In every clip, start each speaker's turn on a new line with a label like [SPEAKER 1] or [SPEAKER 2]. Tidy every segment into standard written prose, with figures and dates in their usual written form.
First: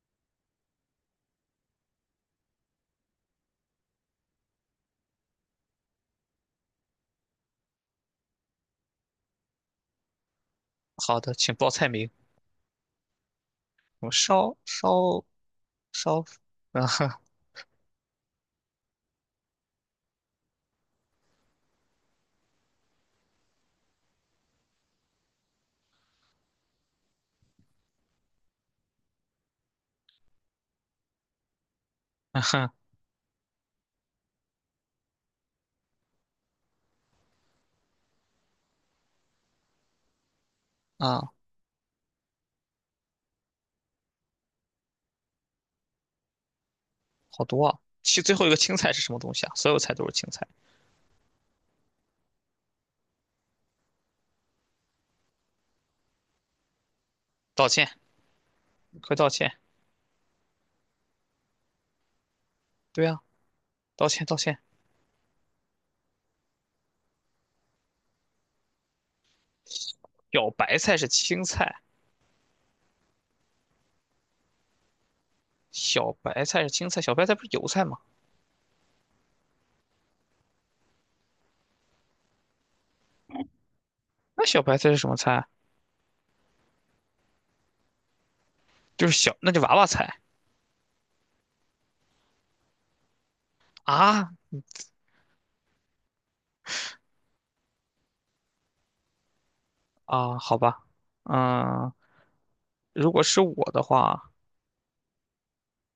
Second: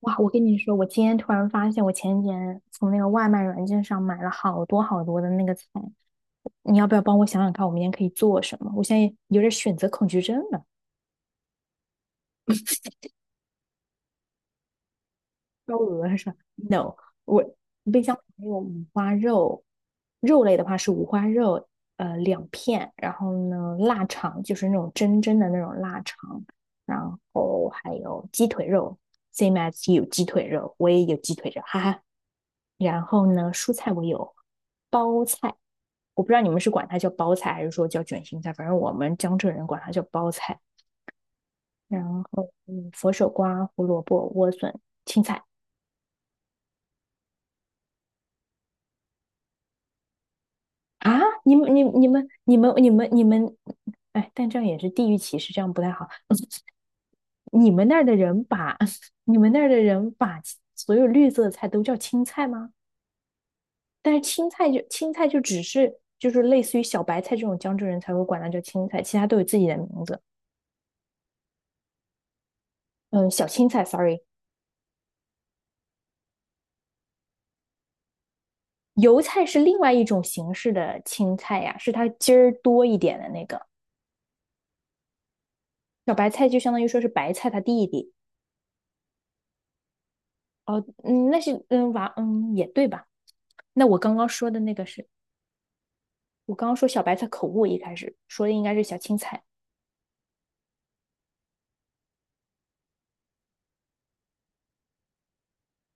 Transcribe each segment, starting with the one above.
[SPEAKER 1] 哇，我跟你说，我今天突然发现，我前几天从那个外卖软件上买了好多好多的那个菜。你要不要帮我想想看，我明天可以做什么？我现在有点选择恐惧症了，
[SPEAKER 2] 好的，请报菜名。我烧烧
[SPEAKER 1] 高额
[SPEAKER 2] 烧，
[SPEAKER 1] 是吧
[SPEAKER 2] 嗯
[SPEAKER 1] ？No，
[SPEAKER 2] 哼
[SPEAKER 1] 我冰箱没有，肉类的话是五花肉，2片，然后呢，腊肠就是那种真真的那种腊肠，然后还有鸡腿肉，same as you 鸡腿肉，我也有鸡腿肉，哈哈。
[SPEAKER 2] 嗯哼
[SPEAKER 1] 然后呢，蔬菜我有包菜，我不知道你们是管它叫包菜还是说叫卷心菜，反正我们江浙人管它叫包菜。
[SPEAKER 2] 啊，
[SPEAKER 1] 然后，佛手瓜、胡萝卜、莴笋、青菜
[SPEAKER 2] 好多啊。其最后一个青菜是什么东西啊？所有菜都是青菜。
[SPEAKER 1] 啊，你们，哎，但这样也是地域歧视，这样不太好。
[SPEAKER 2] 道
[SPEAKER 1] 你们
[SPEAKER 2] 歉，
[SPEAKER 1] 那儿的人把
[SPEAKER 2] 快 道
[SPEAKER 1] 你们
[SPEAKER 2] 歉。
[SPEAKER 1] 那儿的人把所有绿色的菜都叫青菜吗？
[SPEAKER 2] 对啊，道
[SPEAKER 1] 但是
[SPEAKER 2] 歉道
[SPEAKER 1] 青
[SPEAKER 2] 歉。
[SPEAKER 1] 菜就青菜就只是就是类似于小白菜这种江浙人才会管它叫青菜，其他都有自己的名字。
[SPEAKER 2] 小白菜是青菜，
[SPEAKER 1] 嗯，小青菜，sorry，
[SPEAKER 2] 小白菜是青菜，小白菜不是油菜吗？
[SPEAKER 1] 油菜是另外一种形式的青菜呀，是它筋儿多一点的那个。
[SPEAKER 2] 那小白菜是什么菜啊？
[SPEAKER 1] 小白菜就相当于说是白菜它弟弟。
[SPEAKER 2] 就是小，那就娃娃菜
[SPEAKER 1] 哦，嗯，那是娃也对吧？那我刚刚
[SPEAKER 2] 啊
[SPEAKER 1] 说的那个是我刚刚说小白菜口误，一开始说的应该是小青菜。
[SPEAKER 2] 啊，好吧。嗯，如果是我的话，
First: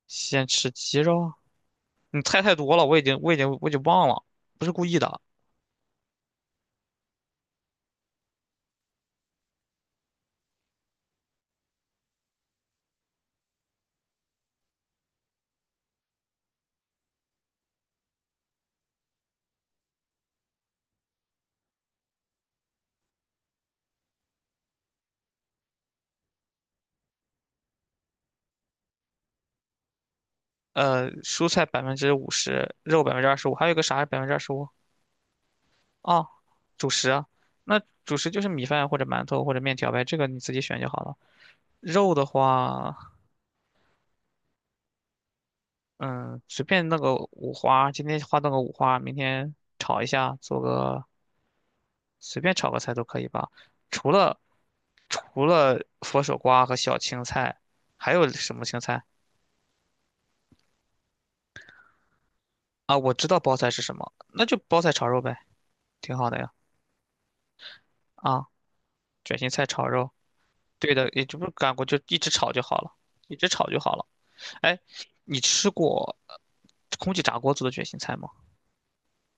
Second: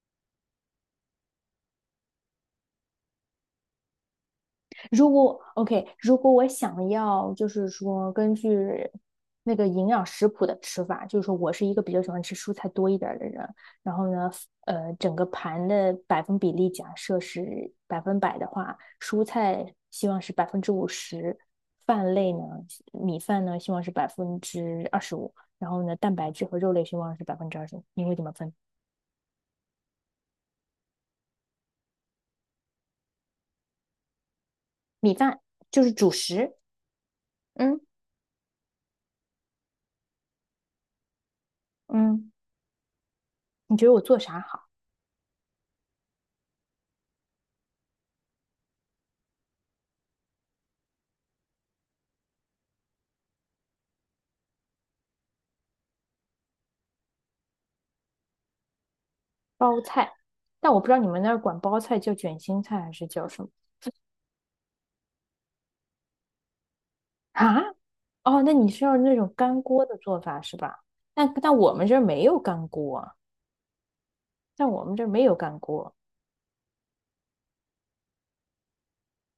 [SPEAKER 2] 先吃鸡肉。你菜太多了，我已经忘了，不是故意
[SPEAKER 1] 如
[SPEAKER 2] 的。
[SPEAKER 1] 果 OK，如果我想要，就是说根据那个营养食谱的吃法，就是说我是一个比较喜欢吃蔬菜多一点的人，然后呢，整个盘的百分比例假设是100%的话，蔬菜希望是50%，饭类呢，米饭呢希望是百分之二十五，然后呢，蛋白质和肉类希望是百分之二十五，你会怎么分？
[SPEAKER 2] 蔬菜50%，肉百分之二十五，还有一个啥是百分之二十五？
[SPEAKER 1] 米饭就是主
[SPEAKER 2] 哦，
[SPEAKER 1] 食，
[SPEAKER 2] 主食啊，
[SPEAKER 1] 嗯，
[SPEAKER 2] 那主食就是米饭或者馒头或者面条呗，这个你自己选就好了。肉的
[SPEAKER 1] 嗯，
[SPEAKER 2] 话，
[SPEAKER 1] 你觉得我做啥好？
[SPEAKER 2] 嗯，随便弄个五花，今天花弄个五花，明天炒一下，做个随便炒个菜都可以吧。除了除了佛手瓜和小青菜，还有什么青菜
[SPEAKER 1] 包菜，但我不知道你们那儿管包菜叫卷心菜还
[SPEAKER 2] 啊？
[SPEAKER 1] 是
[SPEAKER 2] 我
[SPEAKER 1] 叫
[SPEAKER 2] 知道
[SPEAKER 1] 什么
[SPEAKER 2] 包菜是什么，那就包菜炒肉呗，挺好的呀。
[SPEAKER 1] 啊？哦，
[SPEAKER 2] 啊，
[SPEAKER 1] 那你是要那种
[SPEAKER 2] 卷心
[SPEAKER 1] 干
[SPEAKER 2] 菜
[SPEAKER 1] 锅
[SPEAKER 2] 炒
[SPEAKER 1] 的
[SPEAKER 2] 肉。
[SPEAKER 1] 做法是吧？
[SPEAKER 2] 对的，也
[SPEAKER 1] 但
[SPEAKER 2] 就不是
[SPEAKER 1] 但我
[SPEAKER 2] 干锅，
[SPEAKER 1] 们这
[SPEAKER 2] 就
[SPEAKER 1] 儿
[SPEAKER 2] 一
[SPEAKER 1] 没
[SPEAKER 2] 直
[SPEAKER 1] 有
[SPEAKER 2] 炒就
[SPEAKER 1] 干
[SPEAKER 2] 好了，
[SPEAKER 1] 锅啊，
[SPEAKER 2] 一直炒就好了。
[SPEAKER 1] 但
[SPEAKER 2] 哎，
[SPEAKER 1] 我们这儿没有
[SPEAKER 2] 你
[SPEAKER 1] 干
[SPEAKER 2] 吃
[SPEAKER 1] 锅。
[SPEAKER 2] 过空气炸锅做的卷心菜吗？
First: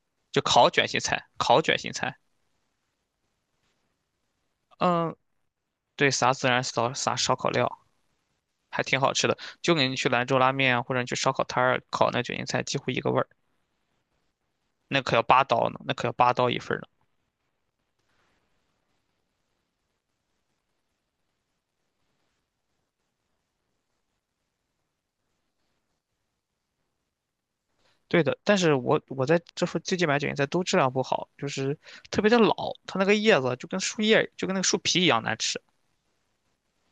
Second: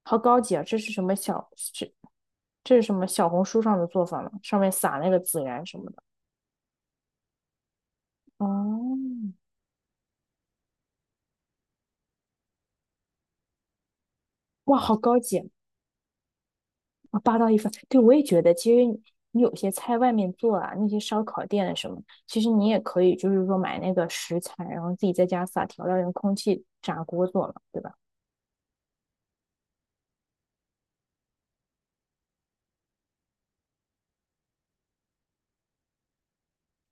[SPEAKER 1] 好高
[SPEAKER 2] 就
[SPEAKER 1] 级啊！
[SPEAKER 2] 烤卷心菜，烤卷心菜。
[SPEAKER 1] 这是什么小红书上的做法吗？上面撒那
[SPEAKER 2] 嗯，
[SPEAKER 1] 个孜然什么的。
[SPEAKER 2] 对，撒孜然，撒烧烤料，还
[SPEAKER 1] 哦，
[SPEAKER 2] 挺好吃的。就跟你去兰州拉面啊，或者你去烧烤摊儿烤那卷心菜，几乎一个味儿。
[SPEAKER 1] 哇，好
[SPEAKER 2] 那可
[SPEAKER 1] 高
[SPEAKER 2] 要八
[SPEAKER 1] 级！
[SPEAKER 2] 刀呢，那可要八刀一份儿呢。
[SPEAKER 1] 啊，霸道一方，对，我也觉得，其实你有些菜外面做啊，那些烧烤店啊什么，其实你也可以，就是说买那个食材，然后自己在家撒调料，用空气炸锅做嘛，对吧？
[SPEAKER 2] 对的，但是我在这附最近买卷心菜都质量不好，就是特别的老，它那个叶子就跟树叶就跟那个树皮一样难吃，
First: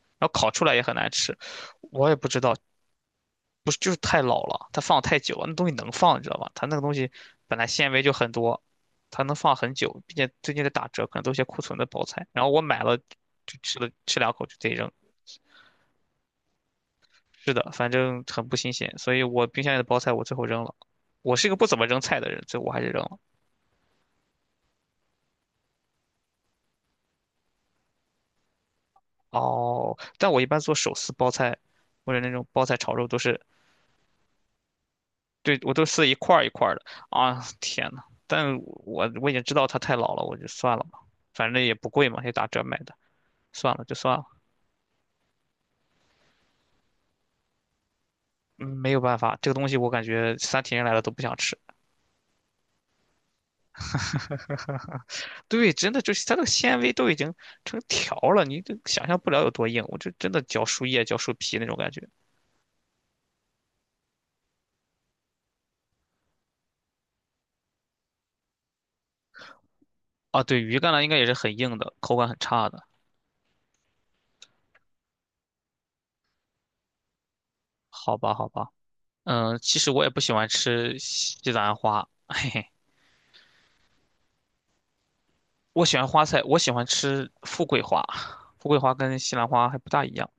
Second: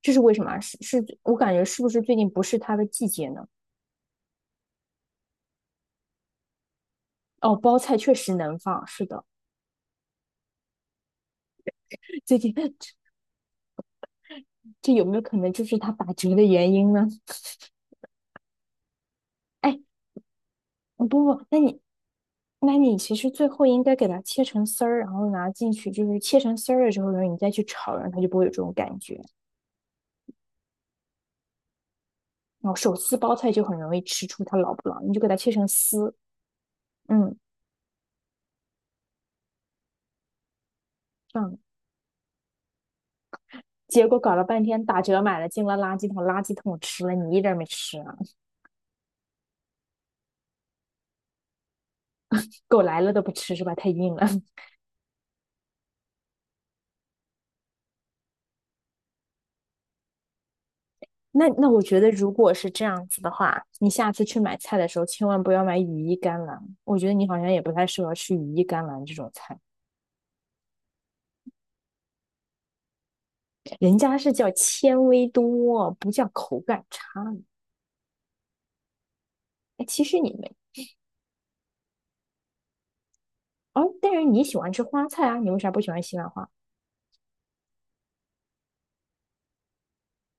[SPEAKER 1] 这是
[SPEAKER 2] 然后
[SPEAKER 1] 为什么
[SPEAKER 2] 烤
[SPEAKER 1] 啊，
[SPEAKER 2] 出来也很难
[SPEAKER 1] 我
[SPEAKER 2] 吃。
[SPEAKER 1] 感觉是不是
[SPEAKER 2] 我
[SPEAKER 1] 最
[SPEAKER 2] 也不
[SPEAKER 1] 近
[SPEAKER 2] 知
[SPEAKER 1] 不
[SPEAKER 2] 道，
[SPEAKER 1] 是它的季节呢？
[SPEAKER 2] 不是就是太老了，它放太久了，那东西能放，你知道吧？它那个东西
[SPEAKER 1] 哦，
[SPEAKER 2] 本来
[SPEAKER 1] 包
[SPEAKER 2] 纤
[SPEAKER 1] 菜
[SPEAKER 2] 维
[SPEAKER 1] 确
[SPEAKER 2] 就很
[SPEAKER 1] 实能
[SPEAKER 2] 多，
[SPEAKER 1] 放，是的，
[SPEAKER 2] 它能放很久，并且最近在打折，可能都是些库存的包菜。
[SPEAKER 1] 最
[SPEAKER 2] 然后
[SPEAKER 1] 近
[SPEAKER 2] 我买了，就吃两口就得扔。
[SPEAKER 1] 这有没有可能就是它打折的原因呢？
[SPEAKER 2] 是的，反正很不新鲜，所以我冰箱里
[SPEAKER 1] 哎，
[SPEAKER 2] 的包菜我最后扔了。
[SPEAKER 1] 不
[SPEAKER 2] 我
[SPEAKER 1] 不，
[SPEAKER 2] 是一个
[SPEAKER 1] 那
[SPEAKER 2] 不怎
[SPEAKER 1] 你
[SPEAKER 2] 么扔菜的人，所以我
[SPEAKER 1] 那
[SPEAKER 2] 还是
[SPEAKER 1] 你
[SPEAKER 2] 扔
[SPEAKER 1] 其
[SPEAKER 2] 了。
[SPEAKER 1] 实最后应该给它切成丝儿，然后拿进去，就是切成丝儿了之后，然后你再去炒，然后它就不会有这种感觉。
[SPEAKER 2] 哦，但我一般做手撕包菜或者那种包
[SPEAKER 1] 然后
[SPEAKER 2] 菜炒
[SPEAKER 1] 手
[SPEAKER 2] 肉
[SPEAKER 1] 撕
[SPEAKER 2] 都
[SPEAKER 1] 包
[SPEAKER 2] 是，
[SPEAKER 1] 菜就很容易吃出它老不老，你就给它切
[SPEAKER 2] 对，
[SPEAKER 1] 成
[SPEAKER 2] 我都撕一
[SPEAKER 1] 丝，
[SPEAKER 2] 块儿一块儿的。
[SPEAKER 1] 嗯，
[SPEAKER 2] 啊，天呐，但我已经知道它太老了，我就算了吧，反
[SPEAKER 1] 嗯，
[SPEAKER 2] 正也不贵嘛，也打折买的。算了，就
[SPEAKER 1] 结
[SPEAKER 2] 算
[SPEAKER 1] 果
[SPEAKER 2] 了。
[SPEAKER 1] 搞了半天打折买了，进了垃圾桶，垃圾桶吃了，你一点儿没吃啊！
[SPEAKER 2] 嗯，没有办法，这个东西我感觉三体人来了都不想吃。
[SPEAKER 1] 狗来了都不吃是吧？太硬了。
[SPEAKER 2] 对，真的就是它这个纤维都已经成条了，你都想象不了有多硬。我这真的嚼树叶、嚼树
[SPEAKER 1] 那
[SPEAKER 2] 皮那
[SPEAKER 1] 那
[SPEAKER 2] 种
[SPEAKER 1] 我
[SPEAKER 2] 感
[SPEAKER 1] 觉
[SPEAKER 2] 觉
[SPEAKER 1] 得，如果是这样子的话，你下次去买菜的时候，千万不要买羽衣甘蓝。我觉得你好像也不太适合吃羽衣甘蓝这种菜，
[SPEAKER 2] 啊。对，鱼干呢应该也是很硬的，口感很差的。
[SPEAKER 1] 人家是叫纤维多，不叫口感差。
[SPEAKER 2] 好吧，好吧，嗯，其
[SPEAKER 1] 哎，
[SPEAKER 2] 实
[SPEAKER 1] 其
[SPEAKER 2] 我也
[SPEAKER 1] 实
[SPEAKER 2] 不
[SPEAKER 1] 你
[SPEAKER 2] 喜欢
[SPEAKER 1] 们
[SPEAKER 2] 吃西兰花，嘿，
[SPEAKER 1] 哦，但是你喜欢吃花菜啊，你为啥不
[SPEAKER 2] 我
[SPEAKER 1] 喜
[SPEAKER 2] 喜
[SPEAKER 1] 欢
[SPEAKER 2] 欢
[SPEAKER 1] 西
[SPEAKER 2] 花
[SPEAKER 1] 兰
[SPEAKER 2] 菜，
[SPEAKER 1] 花？
[SPEAKER 2] 我喜欢吃富贵花，富贵花跟西兰花还不大一样。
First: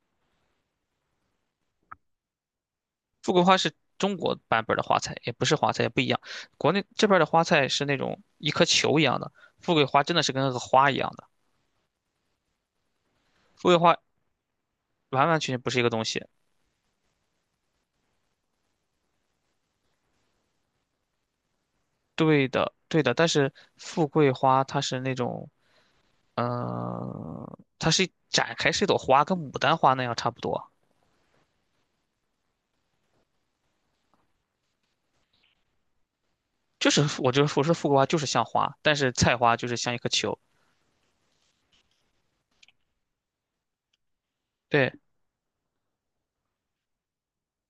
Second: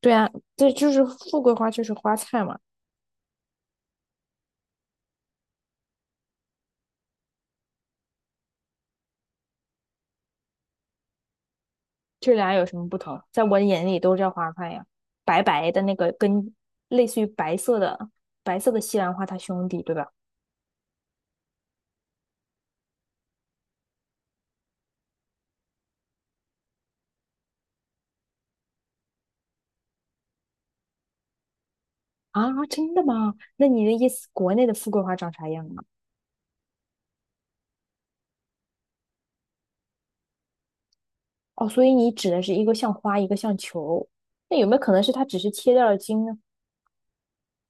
[SPEAKER 1] 对啊，这就是富贵花，就是花菜嘛，
[SPEAKER 2] 富贵花是中国版本的花菜，也不是花菜，也不一样。国内这边的花菜是那种一颗球一样的，富贵花真的是跟那个花一样的。
[SPEAKER 1] 这俩有什么不同？在我的
[SPEAKER 2] 富贵
[SPEAKER 1] 眼
[SPEAKER 2] 花
[SPEAKER 1] 里都叫花菜呀，
[SPEAKER 2] 完完
[SPEAKER 1] 白
[SPEAKER 2] 全全
[SPEAKER 1] 白
[SPEAKER 2] 不是
[SPEAKER 1] 的
[SPEAKER 2] 一个
[SPEAKER 1] 那
[SPEAKER 2] 东
[SPEAKER 1] 个
[SPEAKER 2] 西。
[SPEAKER 1] 跟类似于白色的西兰花它兄弟，对吧？
[SPEAKER 2] 对的，对的，但是富贵花它是那种，嗯，它是展开是一朵花，跟牡丹花那样差不多。
[SPEAKER 1] 啊，真的吗？那你的意思，国内的富贵花长啥样啊？
[SPEAKER 2] 就是我就是我说富贵花就是像花，但是菜花就是像一颗球。
[SPEAKER 1] 哦，所以你指的是一个像花，一个像球，那有没有可
[SPEAKER 2] 对，
[SPEAKER 1] 能是它只是切掉了茎呢？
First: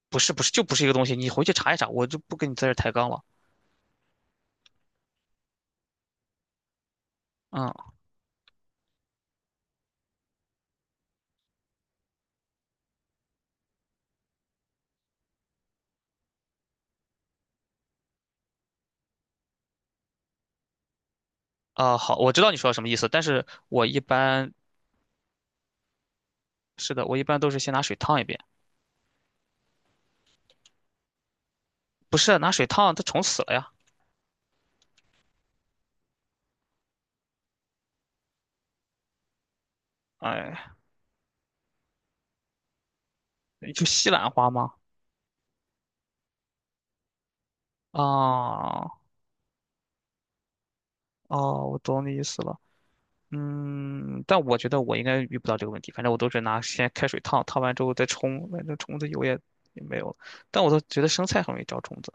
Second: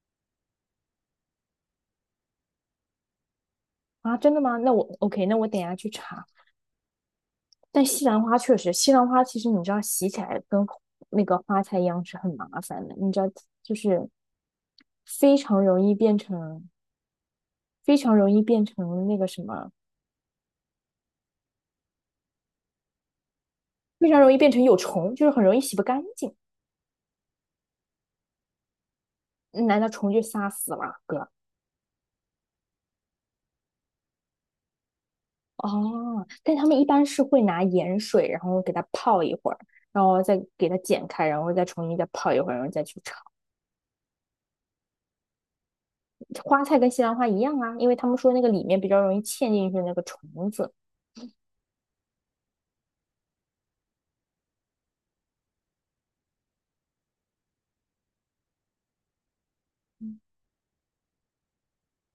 [SPEAKER 2] 不是一个东西，你回去查一查，我就不跟你在这儿抬杠了。
[SPEAKER 1] 啊，真的吗？那我 OK，那我等一下去查。但
[SPEAKER 2] 嗯。
[SPEAKER 1] 西兰花确实，西兰花其实你知道洗起来跟那个花菜一样是很麻烦的，你知道就是非常容易变成非常容易变成那个什么，
[SPEAKER 2] 啊、好，我知道你说什么意思，但是我一
[SPEAKER 1] 非常容易变
[SPEAKER 2] 般
[SPEAKER 1] 成有虫，就是很容易洗不干净。
[SPEAKER 2] 是的，我一般都是先拿水烫一遍，
[SPEAKER 1] 难道虫就杀死了哥？
[SPEAKER 2] 不是拿水烫，它虫死了呀。
[SPEAKER 1] 哦，但他们一般是会拿盐水，然后给它泡一会儿，然后再给
[SPEAKER 2] 哎，
[SPEAKER 1] 它剪开，然后再重新再泡一会儿，然后再去炒。
[SPEAKER 2] 就西兰花吗？
[SPEAKER 1] 花菜跟西兰花一样啊，因为他们说那个里面比
[SPEAKER 2] 啊，
[SPEAKER 1] 较容易嵌进去那个虫子。
[SPEAKER 2] 哦，我懂你意思了。嗯，但我觉得我应该遇不到这个问题，反正我都是拿先开水烫，烫完之后再冲，反正虫子有也也没有了。但我都觉得生菜很容易招虫子。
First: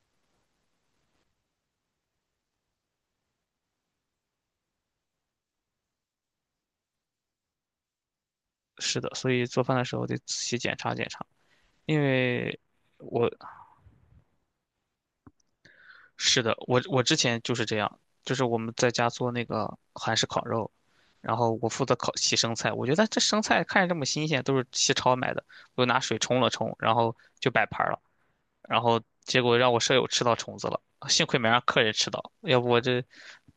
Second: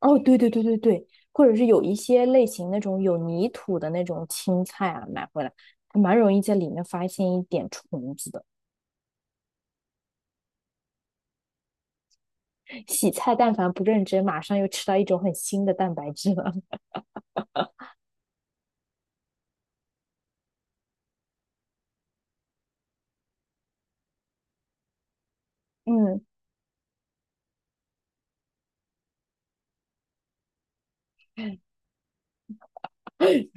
[SPEAKER 1] 哦，对对对对对，或者是有一些类型那种有泥土的那种青菜啊，买回来还蛮容易在里面发现一点虫子的。
[SPEAKER 2] 是的，所以做饭的时候得仔细检查检查，因为
[SPEAKER 1] 洗
[SPEAKER 2] 我
[SPEAKER 1] 菜但凡不认真，马上又吃到一种很新的蛋白质
[SPEAKER 2] 是
[SPEAKER 1] 了。
[SPEAKER 2] 的，我之前就是这样，就是我们在家做那个韩式烤肉，然后我负责烤洗生菜。我觉得这生菜看着这么新鲜，都是西超买的，我 就拿水
[SPEAKER 1] 嗯，
[SPEAKER 2] 冲了冲，然后就摆盘了。然后结果让我舍友吃到虫子了，幸亏没让客人吃到，要不我这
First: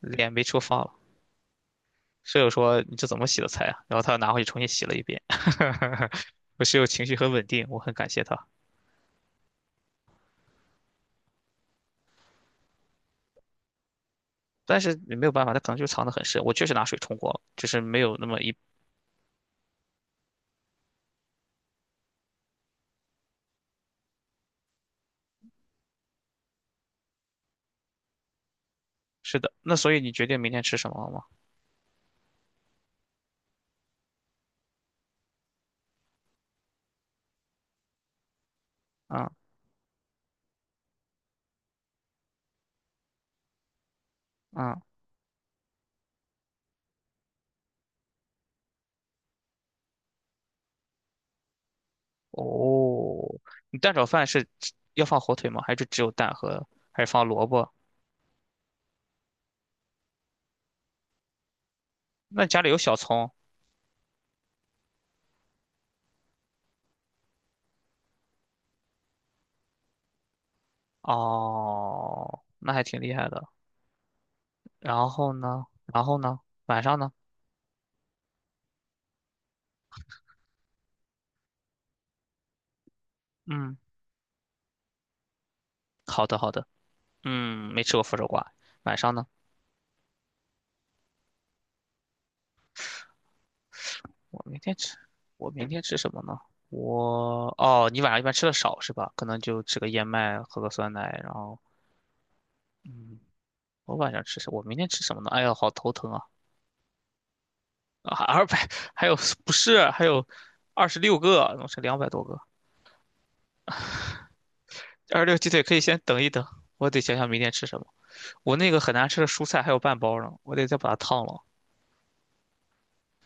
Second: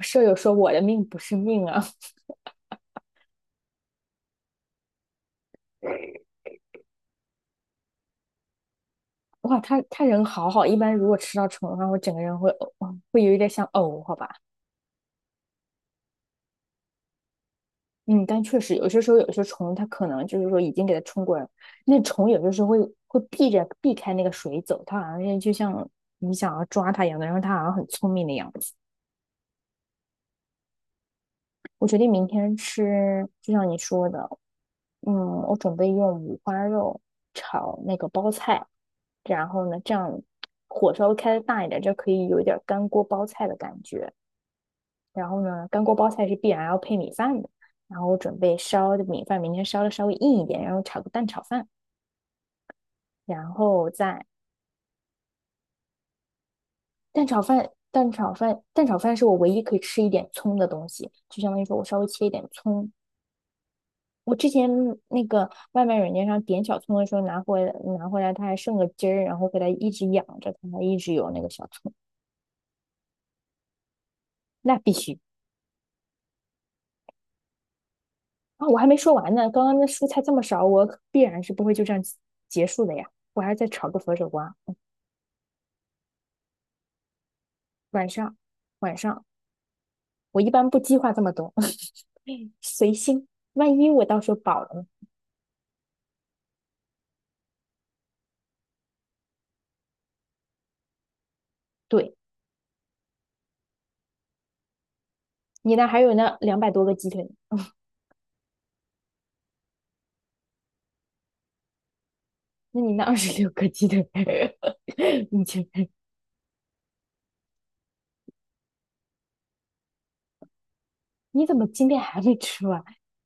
[SPEAKER 1] 舍友
[SPEAKER 2] 没
[SPEAKER 1] 说
[SPEAKER 2] 处
[SPEAKER 1] 我
[SPEAKER 2] 放
[SPEAKER 1] 的
[SPEAKER 2] 了。
[SPEAKER 1] 命不是命啊，
[SPEAKER 2] 舍友说：“你这怎么洗的菜啊？”然后他又拿回去重新洗了一遍。我室友情绪很稳定，我很感谢他。
[SPEAKER 1] 哇，他人好好，一般如果吃到虫的话，我整个人会呕，会有一点想呕，好吧。
[SPEAKER 2] 但是也没有办法，他可能就藏得很深。我确实拿水冲过了，就是没有
[SPEAKER 1] 嗯，
[SPEAKER 2] 那么
[SPEAKER 1] 但
[SPEAKER 2] 一
[SPEAKER 1] 确实有些时候，有些虫它可能就是说已经给它冲过来了，那虫有些时候会避着避开那个水走，它好像是就像你想要抓它一样的，然后它好像很聪明的样子。
[SPEAKER 2] 是的，那所以你决定明天吃什么了吗？
[SPEAKER 1] 我决定明天吃，就像你说的，嗯，我准备用五花肉炒那个包菜，
[SPEAKER 2] 嗯
[SPEAKER 1] 然后呢，这样火稍微开的大一点，就可以有一点干锅包菜的感觉。
[SPEAKER 2] 嗯，
[SPEAKER 1] 然后呢，干锅包菜是必然要配米饭的。然后我准备烧的米饭，明天烧的稍微硬一点，然后炒个蛋炒饭，
[SPEAKER 2] 哦，
[SPEAKER 1] 然
[SPEAKER 2] 你
[SPEAKER 1] 后
[SPEAKER 2] 蛋炒
[SPEAKER 1] 再
[SPEAKER 2] 饭是只要放火腿吗？还是只有蛋和，还是放萝卜？
[SPEAKER 1] 蛋炒饭是我唯一可以吃一点葱的东西，就相当于说我稍微切一点
[SPEAKER 2] 那家里有
[SPEAKER 1] 葱。
[SPEAKER 2] 小葱？
[SPEAKER 1] 我之前那个外卖软件上点小葱的时候，拿回来，它还剩个汁儿，然后给它一直养着，它还一直有那个小葱，
[SPEAKER 2] 哦，那还挺厉害的。
[SPEAKER 1] 那必
[SPEAKER 2] 然
[SPEAKER 1] 须。
[SPEAKER 2] 后呢？然后呢？晚上呢？
[SPEAKER 1] 啊，我还没说完呢，刚刚那蔬菜这么少，我必然是不会就这样结束的呀，我还要再
[SPEAKER 2] 嗯，
[SPEAKER 1] 炒个佛手瓜。
[SPEAKER 2] 好的好的。嗯，没吃过
[SPEAKER 1] 晚
[SPEAKER 2] 佛手
[SPEAKER 1] 上，
[SPEAKER 2] 瓜。
[SPEAKER 1] 晚
[SPEAKER 2] 晚上
[SPEAKER 1] 上，
[SPEAKER 2] 呢？
[SPEAKER 1] 我一般不计划这么多，随心。万一我到时候
[SPEAKER 2] 我明
[SPEAKER 1] 饱了
[SPEAKER 2] 天吃，
[SPEAKER 1] 呢？
[SPEAKER 2] 我明天吃什么呢？我哦，你晚上一般吃的少是吧？可能就吃个燕麦，喝个酸奶，然后
[SPEAKER 1] 对，
[SPEAKER 2] 嗯，我明天吃什么呢？哎呀，好
[SPEAKER 1] 你那
[SPEAKER 2] 头
[SPEAKER 1] 还
[SPEAKER 2] 疼
[SPEAKER 1] 有
[SPEAKER 2] 啊！
[SPEAKER 1] 那200多个鸡腿，
[SPEAKER 2] 啊，200还有不是还有二十六个，弄是200多个。
[SPEAKER 1] 那你那26个鸡腿，
[SPEAKER 2] 二十 六
[SPEAKER 1] 你
[SPEAKER 2] 鸡
[SPEAKER 1] 这
[SPEAKER 2] 腿可以先等一等，我得想想明天吃什么。我那个很难吃的蔬菜还有半包呢，我得再把它烫了。
[SPEAKER 1] 你怎么今天还没吃完？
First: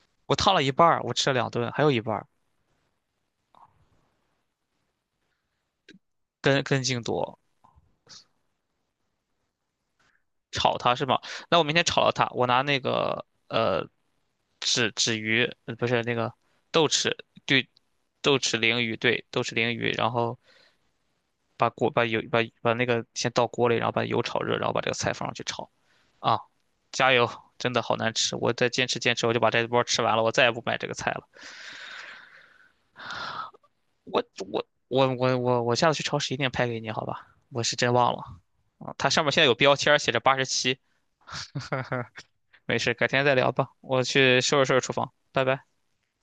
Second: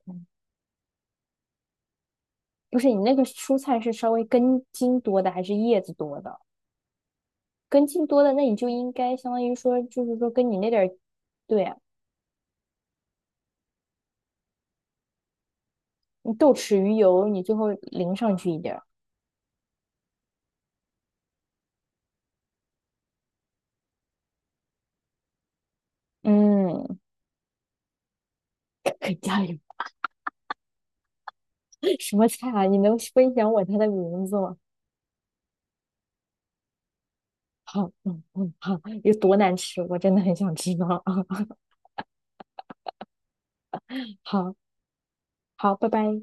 [SPEAKER 1] 嗯
[SPEAKER 2] 我烫了一半儿，我吃了两顿，还有一半儿
[SPEAKER 1] 不是，你那个蔬菜是稍微根茎多的还是叶子多的？
[SPEAKER 2] 根根茎多，
[SPEAKER 1] 根茎多的，那你就应该相当于说，就是说跟你那
[SPEAKER 2] 炒
[SPEAKER 1] 点儿，
[SPEAKER 2] 它是吗？那
[SPEAKER 1] 对
[SPEAKER 2] 我明
[SPEAKER 1] 啊，
[SPEAKER 2] 天炒了它，我拿那个纸鱼，不是那
[SPEAKER 1] 你
[SPEAKER 2] 个
[SPEAKER 1] 豆豉
[SPEAKER 2] 豆
[SPEAKER 1] 鱼
[SPEAKER 2] 豉
[SPEAKER 1] 油，你最后
[SPEAKER 2] 对
[SPEAKER 1] 淋上
[SPEAKER 2] 豆
[SPEAKER 1] 去一
[SPEAKER 2] 豉
[SPEAKER 1] 点
[SPEAKER 2] 鲮
[SPEAKER 1] 儿，
[SPEAKER 2] 鱼对豆豉鲮鱼，然后把锅把油把那个先倒锅里，然后把油炒热，然后把这个菜放上去炒。啊，
[SPEAKER 1] 嗯，
[SPEAKER 2] 加油！真的好难吃，我再坚 持
[SPEAKER 1] 可以
[SPEAKER 2] 坚持，我
[SPEAKER 1] 加
[SPEAKER 2] 就把
[SPEAKER 1] 油
[SPEAKER 2] 这波吃完了，我再也不买这个菜了。
[SPEAKER 1] 什么菜啊？你能分享我它的
[SPEAKER 2] 我
[SPEAKER 1] 名字吗？
[SPEAKER 2] 我下次去超市一定拍给你，好吧？我是
[SPEAKER 1] 好，
[SPEAKER 2] 真忘了
[SPEAKER 1] 嗯嗯，好，
[SPEAKER 2] 啊，它
[SPEAKER 1] 有
[SPEAKER 2] 上面
[SPEAKER 1] 多
[SPEAKER 2] 现在有
[SPEAKER 1] 难
[SPEAKER 2] 标
[SPEAKER 1] 吃？
[SPEAKER 2] 签
[SPEAKER 1] 我
[SPEAKER 2] 儿写
[SPEAKER 1] 真的
[SPEAKER 2] 着
[SPEAKER 1] 很
[SPEAKER 2] 八十
[SPEAKER 1] 想知
[SPEAKER 2] 七，
[SPEAKER 1] 道啊！
[SPEAKER 2] 没事，改天再聊吧。我去
[SPEAKER 1] 好
[SPEAKER 2] 收拾收拾厨房，拜拜。
[SPEAKER 1] 好，拜拜。